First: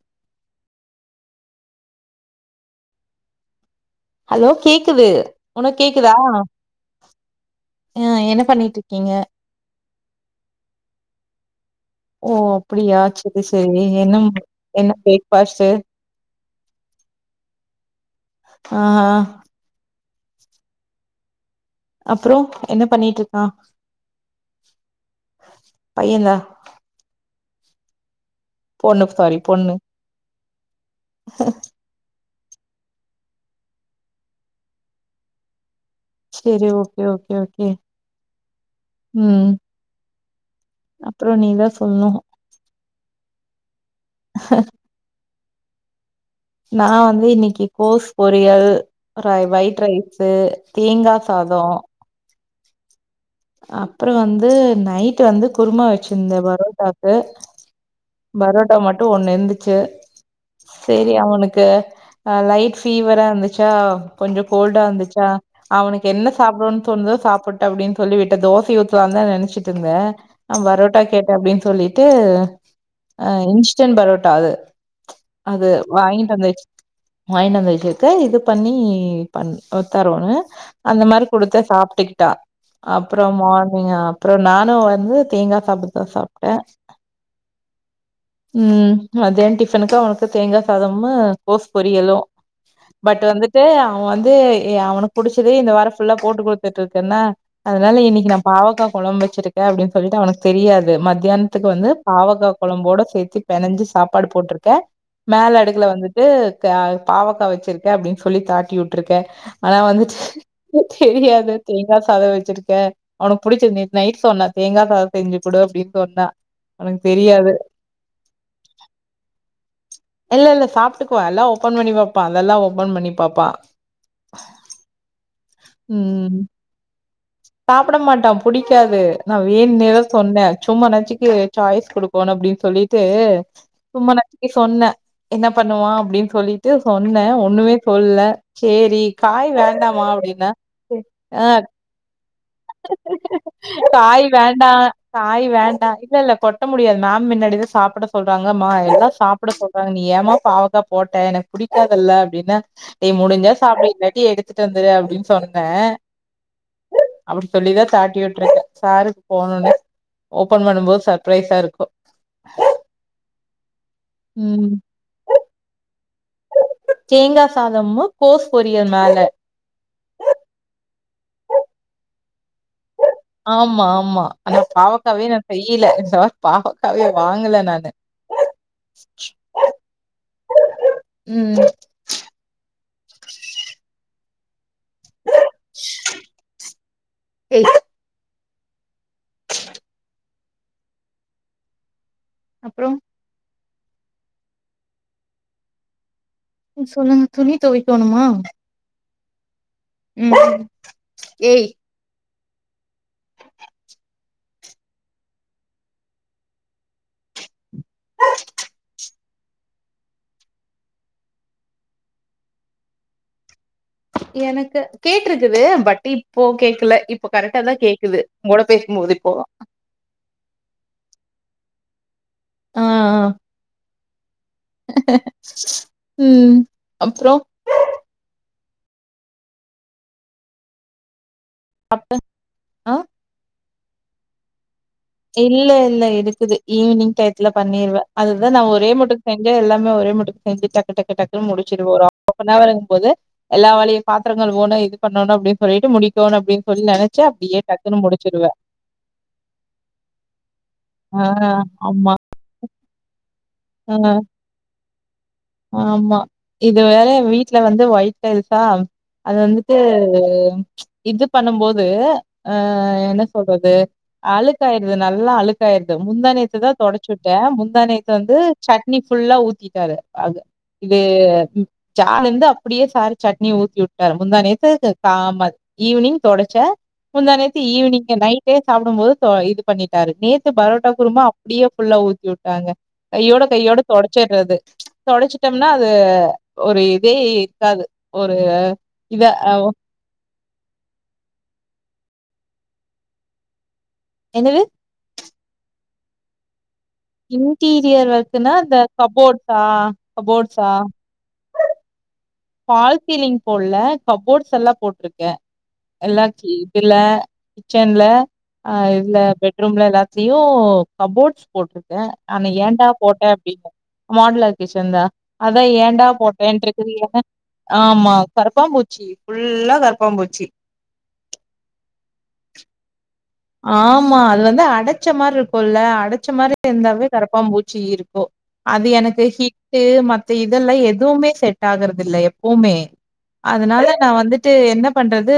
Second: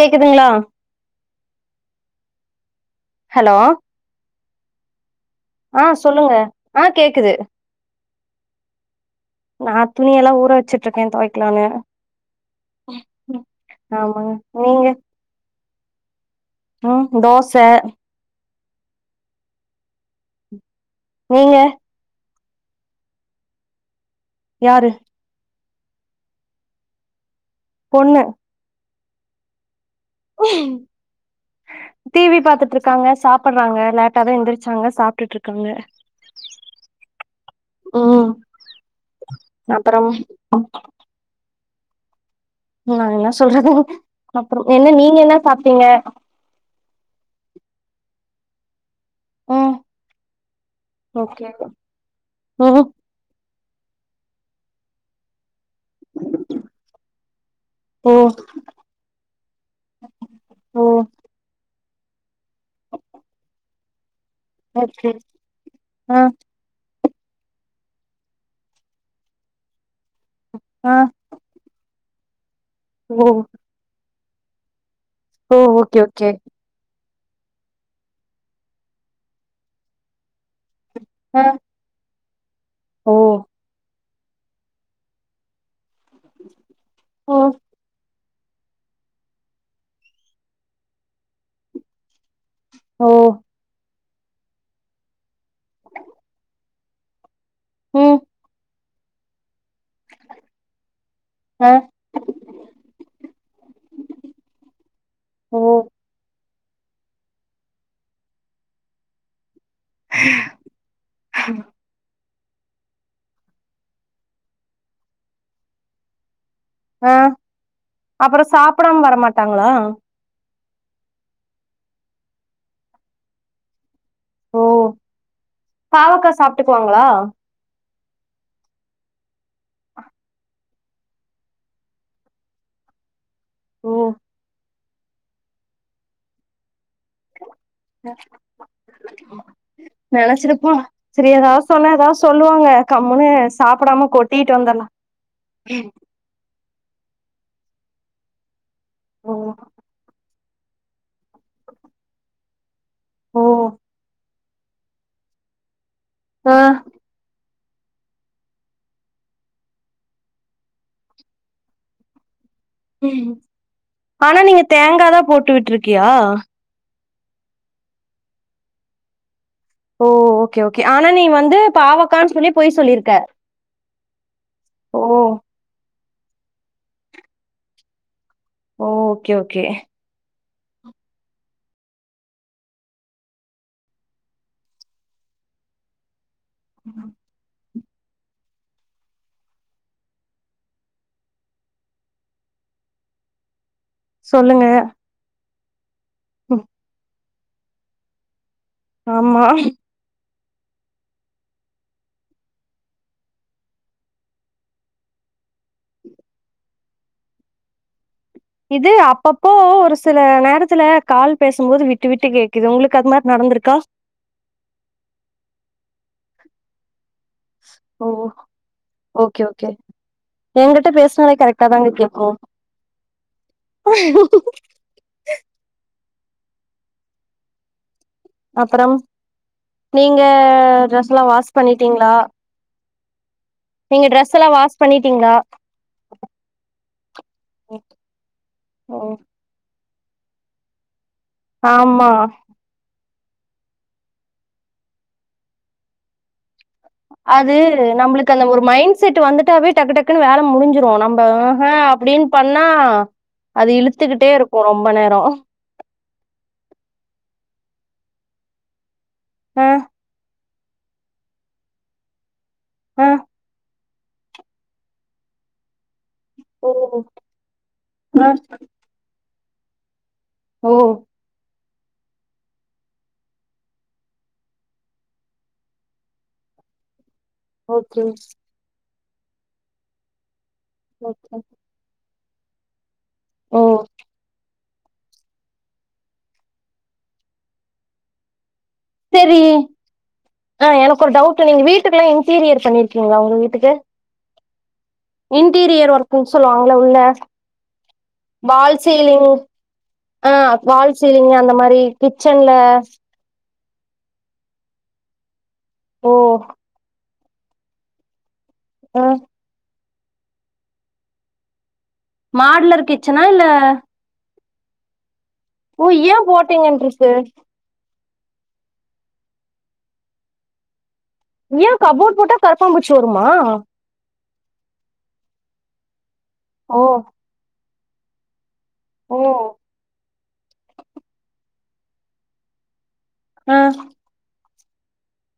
கேக்குதுங்களா? Hello hello கேக்குது உனக்கு ஆ கேக்குதா சொல்லுங்க ஆ கேக்குது ஆ என்ன பண்ணிட்டு இருக்கீங்க நா துணியல்லா ஊற வச்சிட்டு இருக்கேன் துவைக்கலான்னு ஓ அப்டியா சேர் சேரி என்ன ஆமாங்க நீங்க என்ன ப்ரேக்பாஸ்ட்டு ம் தோச ஆ நீங்க அப்றோ என்ன பண்ணிட்டு இருக்கான் யாரு பையந்தா பொண்ணு பொண்ணு சாரி பொண்ணு உஹ டிவி பார்த்துட்டு இருக்காங்க சாப்பறாங்க லேட்டாதா எந்திரிச்சாங்க சாப்ட்டுட்டு இருக்காங்க சேரி ஓகே ஓகே ஓகே ம் ம் அப்பறம் அப்பறோ நீதா சொல்ணு நா என்ன சொல்றது அப்பறோ என்ன நீங்க என்ன சாப்ட்டீங்க நான் வந்து இன்னிக்கு கோஸ் பொரியல் ர ம் ஒயிட் ரைஸ்சு தேங்கா சாதோ ஓ அப்பறோ வந்து நைட் வந்து குருமா வச்சிருந்தேன் பரோட்டாக்கு. ஓ பரோட்டா மட்டும் ஒண்ணு இருந்துச்சு ஓ சேரி அவனுக்கு ஆ லைட் ஃபீவரா இருந்துச்சா கொஞ்சோ கோல்டா ஓகே இருந்துச்சா அவனுக்கு ஆ என்ன சாப்படணு தோனுதோ சாப்பட்டும் அப்டின் சொல்லிவிட்ட தோசைய ஊத்தலான்னு தான் நினச்சுட்டு இருந்தேன் அவன் ஆ பரோட்டா கேட் டான் அப்டின்னு சொல்லிட்டு ஓ இன்ஸ்டன்ட் பரோட்டா அது ஓ அது ஓகே ஓகே வாங்கிட்டு வந்து வச் வாய்ன்ட்டு வந்து இருக்க இது பண்ணி பண்த்தரவான்னு அந்த மாரி ஆ குடுத்தா சாப்பிட்டுக்கிட்டா ஓ அப்பறோ மார்னிங்கா அப்பறோ நானும் வந்து தேங்காய் சாப்பிடடுதான் சாப்ட்டேன் ஓ ம் மதியான் டிஃபனுக்கு அவனுக்கு தேங்காய் சாதம்மு கோஸ் பொரியலு பட் ஓ வந்துட்டு அவன் வந்து எ அவனுக்கு புடிச்சதே இந்த வாரம் ஃபுல்லா போட்டு குடுத்துட்டு இருக்கனா அதனால ம் இன்னிக்கு நா பாவக்கா குழம்பு வச்சிருக்கே அப்டின் சொல்லிட்டு அவனுக்கு தெரியாது மதியான் துக்கு ஆ வந்து பாவக்கா குழம்போட சேர்த்து பெனஞ்சி சாப்பாடு போட்டிருக்கே ஓ மேல அடுக்கல வந்து ஏ க பாவக்கா வச்சிருக்க அப்டின் சொல்லி தாட்டி விட்டுருக்கே ஆனா வந்து ஹ தெரியாது தேங்கா சாதோ வச்சிருக்கே அவனுக்கு புடிச்ச நேத் நைட் சொன்னா தேங்கா சாதோ செஞ்சு கொடு அப்டின்னு சொன்னா அவனுக்கு தெரியாது அப்புறம் சாப்புடாம வரமாட்டாங்களா இல்ல இல்ல சாப்ட்டுக்குவா எல்லா ஓபன் பண்ணி வப்பா அதெல்லா ஓப்பன் பண்ணி பாப்பா ஓ பாவக்கா ம் சாப்ட்டுக்குவாங்களா சாப்ட மாட்டா புடிக்காது நா வேனுன்னேதா சொன்னே சும்மா நாச்சுக்கு சாய்ஸ் கொடு போனு அப்படின் சொல்லிட்டு ஓ சும்மா நாட்டிக்கு சொன்னே என்ன பண்ணுவா அப்படின் சொல்லிட்டு சொன்னே ஒண்ணுமே சொல்ல சேரி காய் வேண்டாமா அப்டின்ன ஆ எதாவது சொல்லுவாங்க கம்முன்னு சாப்டாம காய் கொட்டிட்டு வேண்டா வந்துர்லா காய் வேண்டா இல்ல இல்ல கொட் ட்ட முடியாது மேம் முன்னாடிதா சாப்பிட சொல்றாங்க மா எல்லா ஓ சாப்பிட சொல்றாங்க நீ ஏம்மா பாவக்கா போட்டே எனக் பிடிக்காதுல்ல அப்டின்னா நீ ஓ முடிஞ்சா சாப்டு இல்லாட்டி எடுத்துட்டு வந்துரு அப்படின் சொன்னே ஆ அப்படி சொல்லிதா சாட்டி உட்ரது சாருக்கு போன உனே ஓபன் பண்ணும்போது சர்ப்ரைஸா இருக்கு ம் ஆனா நீங்க ம் தேங்காதா போட்டு விட்ருக்கியா தேங்காசாதமு கோஸ் பொரியல் மேல ஓ ஓகே ஓகே ஆனா நீ வந்து பாவக்கான்னு சொல்லி பொய் சொல்லியிருக்க ஆமா ஆமா ஆனா பாவக்காவே நா செய்யல நா பாவக்காவே வாங்கல நானு ஓ ஓகே ஓகே உம் [inaudible] உம் எ அப்புறம் சொல்லுங்க ம் ம் சொல்லுங்க துணி துவைக்கணுமா ஆமா உம் ஏய் ஹ இது அப்பப்போ ஒரு சில நேரத்துல கால் பேசும்போது விட்டு விட்டு கேக்குது உங்களுக்கு அது மாரி நடந்திருக்கா எனக்கு கேட்டிருக்குது பட் இப்போ கேக்கல இப் போ கரெக்டாதா ஓ கேக்குது உங்களோட பேசும்போது இப்போ எங்கிட்ட பேசுனாலே கரெக்டா தாங்க கேட்கும் ஆ ஆ ஹ உம் அப்புறோ அப்புறம் நீங்க டிரஸ்லா வாஷ் பண்ணிட்டீங்களா ஆ நீங்க டிரஸ் எல்லா வாஷ் பண்ணிட்டீங்களா இல்ல இல்ல இருக்குது ஈவினிங் டைத்துல ம், பண்ணிருவே அதுதா நா ஒரே ம். மட்டுக்கு செஞ்சா எல்லா நம்ம ஒரே மட்டுக்கு செஞ்சு டக்கு டக்கு டக்குன்ன முடிச்சடுவோ ஒரு ஆமா ஆஃப் அன்னவர் இருக்கும்போது எல்லா வேலையு பாத்திரங்கள் ஒவ்வொணு இது பண்ணணு அப்படின் சொல்லிட்டு முடிக்கணு அப்டின் சொல்லி நினைச் அது நம்மளுக்கு அந்த ஒரு மைண்ட் செட் வந்துட்டாவே டக்கு டக்குன்னு வேல முடிஞ்சிரு சோ ஆ நம்ம ஆஹா ஆமா அப்படின் பண்ணா அது ஆ இழுத்துகிட்டே இருக்கும் ரொம்ப நேரம் ஆமா இது வேற வீட்ல வந்து வொய்ட் டைல்ஸா அது ஆ வந்துட்டு இது பண்ணும்போது ஆ ஆ என்ன சொல்றது அழுக்காய்ருது நல்லா அழுக்காய்ருது முந்தாநேத் துதா ஓ தொடச்சுட்டே முந்தா நேத்து ஆ வந்து சட்னி ஃபுல்லா ஊத்திட்டாரு அது ஓ இது ம் சார்ல இருந்து அப்டியே சாரு சட்னிய ஊத்தி வுட்டாரு முந்தாநேத்து க காம ஈவ்னிங் தொடச்சா முந்தாநேத் து ஓகே ஈவ்னிங்கு நைட்டே சாப்டும்போது சோ இது பண்ணிட்டாரு நேத்து பரோட்டா குருமா ஓகே அப்டியே ஃபுல்ல ஊத்தி வுட்டாங்க கையோட ஓ கையோட தொடச்சிட்றது தொடச்சுட்டம்னா அது ஒரு இதே இருக்காது ஒரு இத செரி அ ஆ எனக்கு ஒரு டவுட்டு நீங்க வீட்டுக்குள்ளே இன்டீரியர் பண்ணிருக்கீங்ளா ஒங்க வீட்டுக்கு என்னது இன்டீரியர் ஒர்க்குன் சொல்லுவாங்கள உள்ள இன்டீரியர் ஒர்க்குனா வால் இந்த கபோர்ட்ஸா கபோர்ட்ஸா சீலிங்கு அந்த மாரி கிச்சன்ல பால் சீலிங் போட்ல கப்போர்ட்ஸ் எல்லா போட்ருக்கே ஓ எல்லா கி இதுல கிச்சன்ல அ ஆ இதுல பெட்ரூம்ல எல்லாத்துலயு கபோர்ட்ஸ் போட்ருக்கே ஆனா மாடுலர் ஏன்டா கிச்சனா போட்டே இல்ல அப்டினு மாடலர் கிச்சன்தா அதா ஓ ஏன்டா ஏ போட்டேன்ட்ருக்குது போட்டீங்கன்ருக்கு ஏனா ஆமா கரப்பாம்பூச்சி ஃபுல்லா கரப்பாம்பூச்சி ஏ கபோர்ட் போட்டா கரப்பாம்பூச்சி வருமா ஆமா அது வந்து அடச்ச மார்ருக்குல்ல அடச்ச மாரி ஓ இருந்தாவே கரப்பாம்பூச்சி இருக்கு அது ஓ எனக்கு ஹிட்டு் மத்த இதெல்லா எதுவுமே செட் ஆகறதில்ல எப்போமே ஆ அதுனால நா வந்துட்டு என்ன பண்றது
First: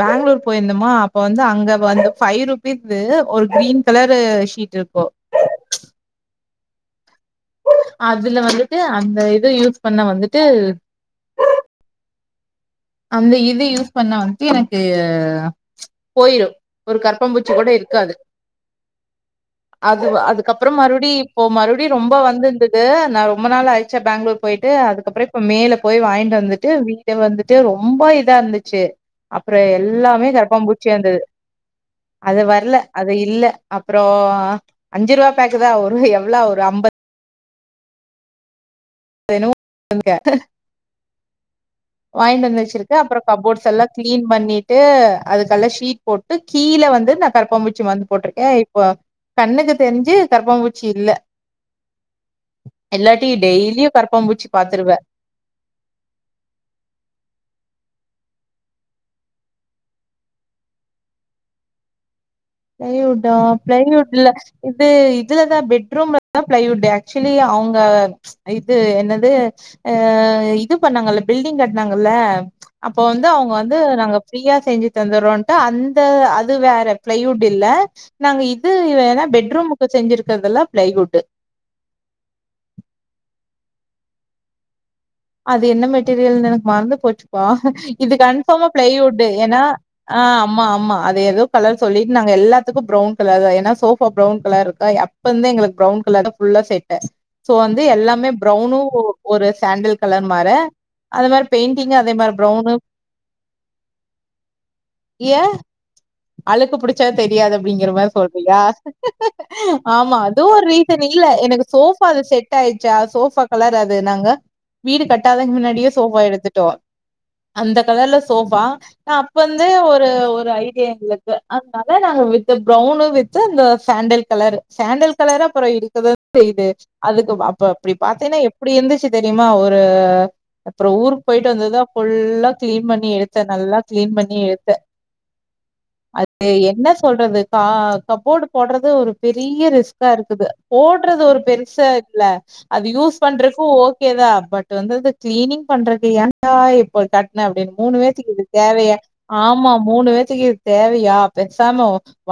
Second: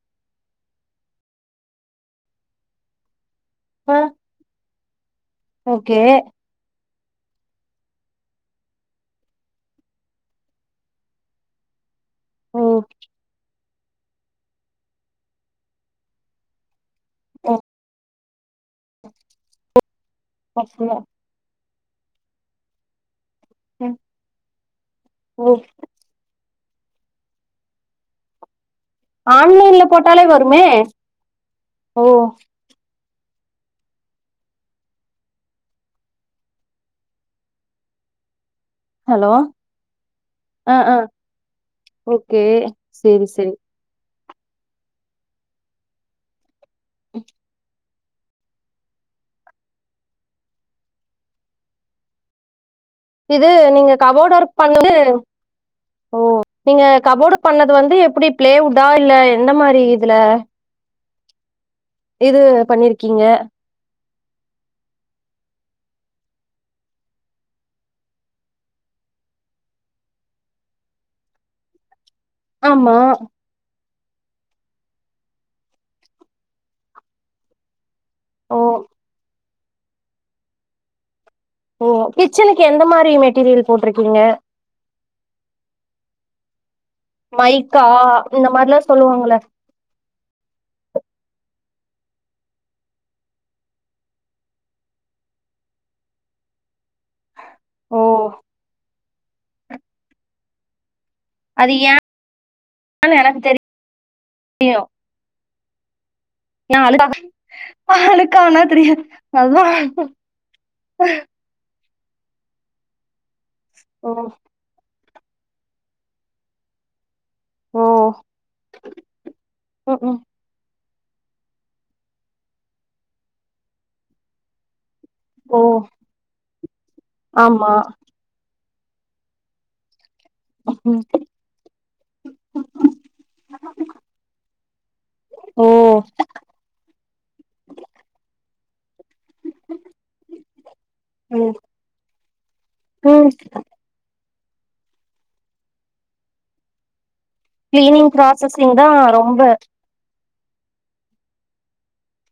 பேங்ளூர் போயிருந்தமா அப்ப வந்து அங்க வந்து ஃபைவ் ருபீஸு ஒரு க்ரீன் ஆ கலரு ஷீட் இருக்கு ஓகே அதுல வந்துட்டு அந்த இது யூஸ் பண்ண வந்துட்டு ம் அந்த இது யூஸ் பண்ண வந்துட்டு எனக்கு போயிரு ஒரு கரப்பாம்பூச்சி ஓ கூட இருக்காது அதுவா அது க்கப்ற அப்டியா மறுவடி இப்போ மறுவடி ரொம்ப வந்திருந்தது நா ரொ ரொம்ப நாள் ம் ஆயிருச்சா பேங்ளூர் போயிட்டு அதுக்கப்ற இப்ப ஓ மேல போய் வாங்கிட்டு வந்துட்டு வீட வந்து ட்டு ரொம்ப இதா இருந்துச்சு அப்ற ஆன்லைன்ல போட்டாலே எல்லாமே வருமே கரப்பாம்பூச்சியா இருந்தது ஓ அது வர்ல அது இல்ல அப்றோ அஞ்சு ரூவா பேக்கு தா ஒரு எவ்ளோ ஒரு அம்பத் [inaudible] ஹலோ ஆ ஆ ஓகே வாங்கிட்டு வந்து வச்சிருக்கே அப்பற சேரி சேரி கபோர்ட்ஸ் எல்லா க்ளீன் பண்ணிட்டு அதுக்கெல்லா ஷீட் போட்டு கீழ வந்து நா கரப்பாம்பூச்சி மருந்து போட்ருக்கே இப்ப கண்ணுக்கு தெரிஞ்சு கரப்பாம்பூச்சி இல்ல எல்லாட்டி இது டெய்லியு நீங்க கபோர்ட் கரப்பாம்பூச்சி ஒர்க் பாத்துருவே பண்ணது ஓ நீங்க கபோர்டு பண்ணது வந்து எப்டி பிளேவுட்டா இல்ல எந்த மாரி இதுல இது பண்ணிருக்கீங்க பிளேயுட்டா பிளைவுட்ல இது இதுலதான் பெட்ரூம்ல தான் பிளைவுட் ஆக்சுவலி அவங்க இது என்னது ஆ இது பண்ணாங்கல்ல பில்டிங் கட்டனாங்கல்ல ஆமா அப்போ வந்து அவங்க வந்து நாங்க பிரீயா செஞ்சு தந்துறோன்ட்டு அந்த அது வேற பிளைவுட் இல்ல நாங்க ஓ இது என்ன பெட்ரூமுக்கு செஞ்சிருக்குறதெல்லாம் பிளைவுட் ஓ கிச்சனுக்கு எந்த மாரி மெட்டீரியல் போட்டிருக்கீங்க அது என்ன மெட்டீரியல்னு எனக்கு மறந்து போச்சுப்ப மைக்கா இது இந்த கன்ஃபார்மா மாரிலா பிளவுட் சொல்லுவாங்கள ஏனா ஆ அம்மா ஆமா அது எதோ கலர் சொல்லிட்டு நாங்க எல்லாத்துக்கும் ப்ரவுன் கலர் தான் ஏனா சோஃபா ப்ரவுன் கலர் இருக்கா இப்ப வந்து எங்கலுக் பிரவுன் கலர்தா ஃபுல்லா செட் சோ வந்து ஓ எல்லாமே ப்ரௌனும் ஒரு சாண்டில் கலர் மார அந்த மாரி அது பெயிண்டிங் அதே மாரி ப்ரௌனு ஏன்னு எனக்கு தெரியு ஏ அழுக்கு புடிச்சா அழுக்கா தெரியாது அப்படிங்கிற மாரி சொல்றியா அழுக்கானா தெரியாது அதா ஆமா அதுவும் ஒரு ரீசன் இல்ல எனக்கு சோபாது செட் டா ஆயிடுச்சா சோஃபா கலர் அது ஓ நாங்க வீடு கட்டாதக்கு முன்னாடியே சோஃபா எடுத்துட்டோம் அந்த ஓ கலர்ல சோஃபா அப்ப வந்து ம் ஒரு ம் ஒரு ஐ எங்களுக்கு அதனால நாங்க வித்து பிரவுன்னு வித்து இந்த சாண்டல் கலர் சாண்டல் களரு ஓ அப்ரோ இருக்கதா செய்து அதுக்கு அப்ப ஆமா அப்படி பா தின்னா எப்டி இருந்துச்சு தெரியுமா ஒரு அப்ரோ ம் ஊர் போயிட்டு வந்ததா ஃபுல்லா கிளீன் பண்ணி எடுத்த நல்லா கிளீன் பண்ணி எடுத்த ஓ அது என்ன சொல்றது கா கபோர்டு போடுறது ஒரு பெரிய ரிஸ்கா இருக்குது போடுறது ஒரு ம் பெருசா இல்ல அது யூஸ் ம் பண்றப்போ ஓ கேதா பட் வந்து அது கிளீனிங் பண்றதுக்குயன் டா இப்ப கட்ன அப்படின்னு மூணு கிளீனிங் பேத்துக்கு இது ப்ராசஸிங் தா தேவைய ரொம்ப ஆமா மூணு பேத்துக்கு இது தேவையா பேசாம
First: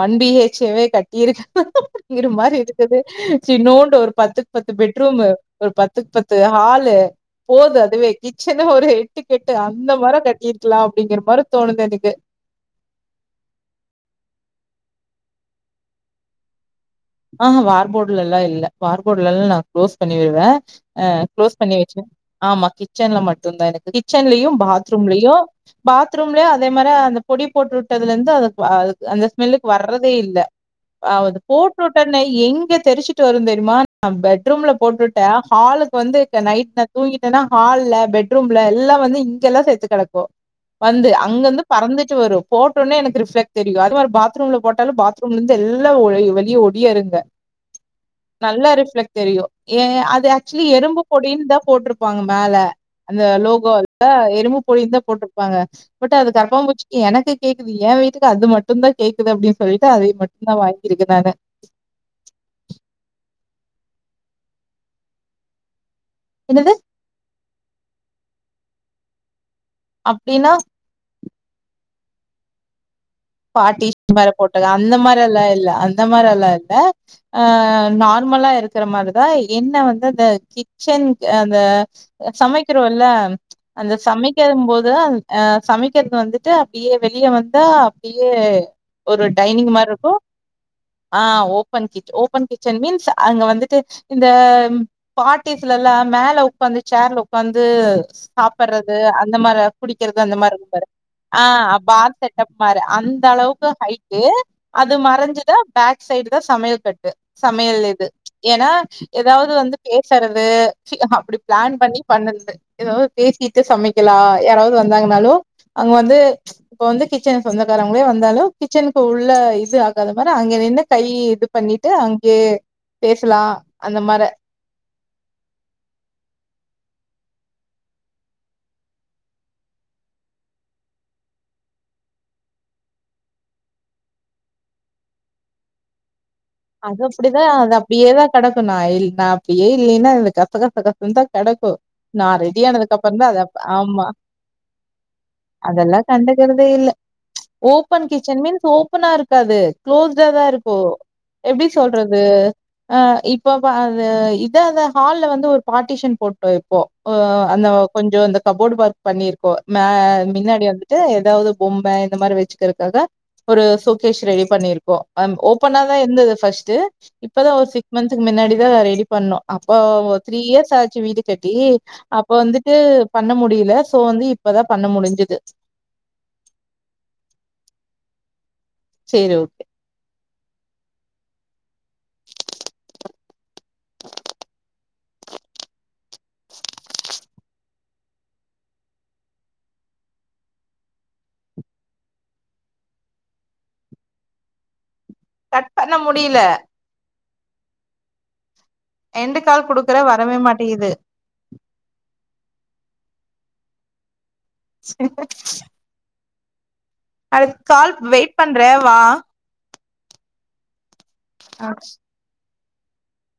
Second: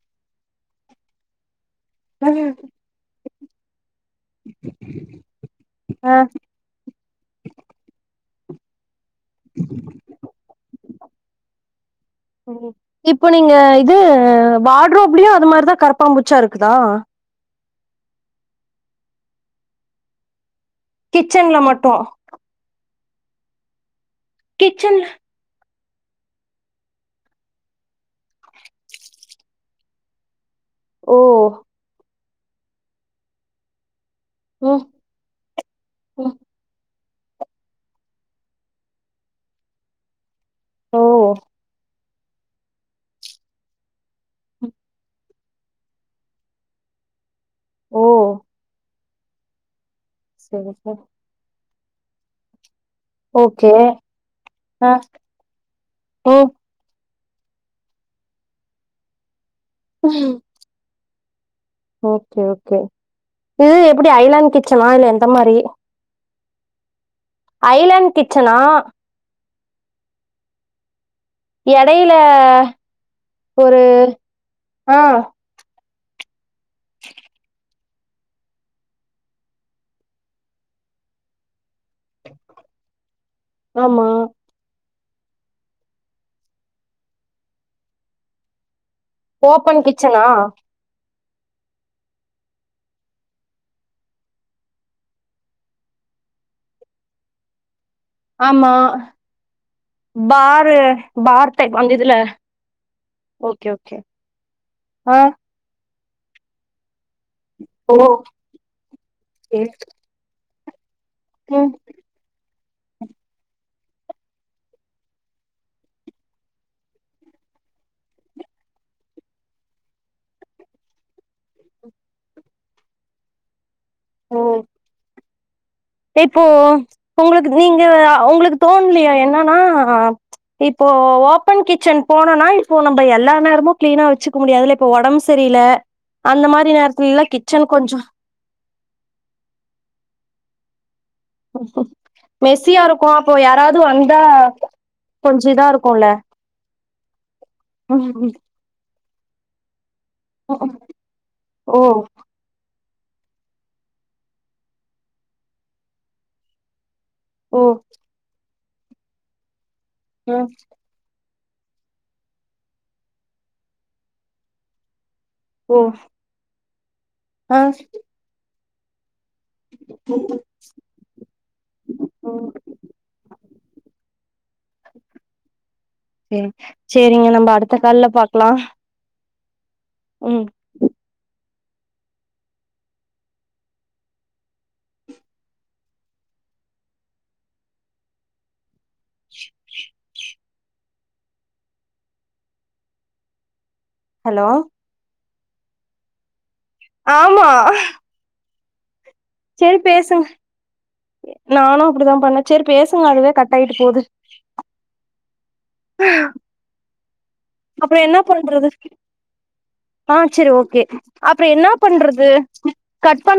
ஒன் பிஹெச்வே கட்டியிருக்கலா ம் மாரி இரு தது சி பன்நோண்டு ஒரு பத்துக்கு பத்து பெட்ரூம் ஒரு பத்துக்கு ஆ பத்து ஹாலு போது அதுவே கிச்சன் ஒரு எட்டுக் கெட்டு அந்த மரம் கட்டிருக்கலாம் அப்படிங்கிற மாரி தோணுது எனக்கு இப்போ நீங்க இது வாடுறோ அப்படியும் அது மாரிதான் கரப்பாம்பூச்சா இருக்குதா ஆஹ் வார்போர்டுல எல்லாம் இல்ல வார்போர்டுலல்லாம் நான் கு்ளோஸ் பண்ணிவிடுவ அஹ கிச்சன்ல க்ளோஸ் பண்ணி மட்டு வச்சன் ஆமா கிச்சன்ல மட்டுும்்தான் எனக்கு கிச்சன்லயும் கிச்சன்ல பாத்ரூம்லயும் பாத்ரூம்லயே அதே மாதிரி அந்த பொடி போட்டு விட்டதுல இருந்து அது அந்த ஸ்மெல்லுக்கு வர்றதே இல்ல ஓ அது போட்டுட்டனே எங்க தெரிச்சுட்டு வரு தெரியுமா பெட்ரூம்ல ம் போட்டுட் ஹாலுக்கு வந்து ம் நைட் நா தூங்கிட்டன்னா ஹால்ல பெட்ரூம்ல எல்லா வந்து இங்கெல்லா செத்து கிடக்கு ஓ வந்து அங்கந்து பறந்துட்டு வரு போட்டோனே எனக்கு ரிஃப்ளேக் தெரியு அதே மாதிரி பாத்ரூம்ல போட்டாலு இருந்து எல்லா ஒலிய வெளிய ஓடி உள்ளே இருங்க ஓ நல்லா ரிஃப்ளெக்ட் தெரியு ஏ அது ஆக்சோலி சரி சரி எறும்பு பொடின்னுத போட்டிருப்பாங்க மேல அந்த ஓகே லோகோலே எறும்பு ஆ பொடினுத போட்டிருப்பாங்க பட் அது ம் கரபா பூச்சி எனக்கு கேக்குது ஏ வீட்டுக்கு அது மட்டுத கேக்குது அப்டின்னு சொல்லிட்டு அத மட்டுத வாங்கியிருக்கே நானு ஓகே ஓகே இது எப்புடி ஐலண்டு கிச்சனா இல்லே எந்த மாரி என்னது ஐலாண்ட் கிச்சனா அப்டின்னா எடையில ஒரு பாட்டி இ மாிர போட்டங்க அந்த ஆ மாதிரி எல்லாம் இல்ல அந்த மாதிரி எல்லாம் இல்ல அ நார்மலா இருக்கிற மாரிதா என்ன வந்து அந்த கிச்சன் அந்த சமைக்கிறோல்ல அந்த ஆமா சமைக்க போது அ சமைக்குறது வந்துட்டு அப்டியே வெளிய வந்தா பெரீய ஒரு டைனிங் ஓபன் மாரி இருக்கோ கிச்சனா ஆ ஓபன் கிட் ஓபன் கிச்சன் மீன்ஸ் அங்க வந்துட்டு இந்த பார்ட்டிஸ்லல்லா மேல ஒக்காந்து சேர்ல ஒக்காந்து ஆமா சாப்படறது அந்த மாரி குடிக்கறது அந்த மாரி இருக்கு பாரு ஆ பார் டைப் அந்த இதுல பாத்த டப் மாரு அந்த அளவுக்கு ஓகே ஓகே ஹைட்டு அது ஆ மறஞ்சுதா பேக் சைடுதா சமயல் கட்டு சமையல் இது ஓகே ஏனா ஏதாது வந்து பே சறது அப்புடி ம் பிளான் பண்ணி பண்ணறது ஏதாது பேசிட்டு சமைக்கலா யாராவது வந்தாங்கனாலு அங்க வந்து இப்ப வந்து கிச் சனுக்கு சொந்தக்காரங்களே வந்தாலு கிச்சனுக்கு உள்ள இது ஆகாத மாரி அங்க நின்னு கை இது பண்ணிட்டு அங்கேயே பேசலா அந்த மாரே ஓ இப்போ உங்குளுக்கு நீங்க உங்குளுக்கு தோண்லயா என்னன்னா இப்போ ஓபன் கிச்சன் போனனா இப்போ நம்போ எல்லா நேரமு கிளீனா வெச்சுக்க முடியாதுல இப்ப ஒடம்பு செரில அந்த மாரி அது நேரத்துலல்லா அப்புடிதா கிச்சன் அது கொஞ்சோ அப்புடியே தா கடக்கோ நா இல் நா அப்புடியே இல்லேன்னா இந்த கச கச கசந்தா கடக்கோ நா மெஸ்ஸியா ரெடியானதுக்கு இருக்கு அப்புறந்தா அப்போ அதப் யாராவது ஆமா வந்தா கொஞ்ச இதா அதல்லா இருக்குல்ல கண்டுக்கறதே இல்லே ஓப்பன் கிச்சன் மீன்ஸ் ஓபனா இருக்காது க்ளோஸ்டா தா இருக்கோ எப்டி ஓ சொல்றது இது அ இப்ப பா இது இதுஅது ஹால்ல வந்து ஒரு பாட்டிஷன் போட்டோ இப் போ உ ஓ அந்த கொஞ்சோ இந்த கபோர்டு ஒர்க் பண்ணிருக்கோ மே அ மின்னாடி வந்து ட்டு எதாவது பொம்ம இந்த மாரி வெச்சுக்கிறதுக்காக ஒரு ஷோகேஷ் ரெடி பண்ணிருக்கோ அ ஓ ஓபனாதா இர்ந்துது ஃபஸ்ட்டு இப்பதா அ ஒரு சிக்ஸ் மந்த்க்கு மின்னாடி தா ரெடி பண்ணோ அப்போ ஓர் த்ரீ இயர்ஸ் ஆச்சு வீடு கட்டி அப்ப ம் வந்துட்டு பண்ண முடியுலே சோ வந்து இப்பதா பண்ண முடிஞ்சுது செரி செரிங்க நம்ம அடுத்த கால்ல பாக்கலா சேரி ஓகே ம் ஹலோ கட் பண்ண முடியுல ஆமா எண்டு கால் சேரி குடுக்குற பேசுங்க வரவே மாட்டிங்குது நானு அப்புடிதா பண்ணே சேரி பேசுங்க அதுவே கட் ஆயிட்டு போது செரி [unintelligible] அதுக்கு கால் அப்றோ என்ன வெயிட் பண்றது பண்றே வா ஆ செரி ஓகே அப்புறோ என்னா பண்றது கட் பண்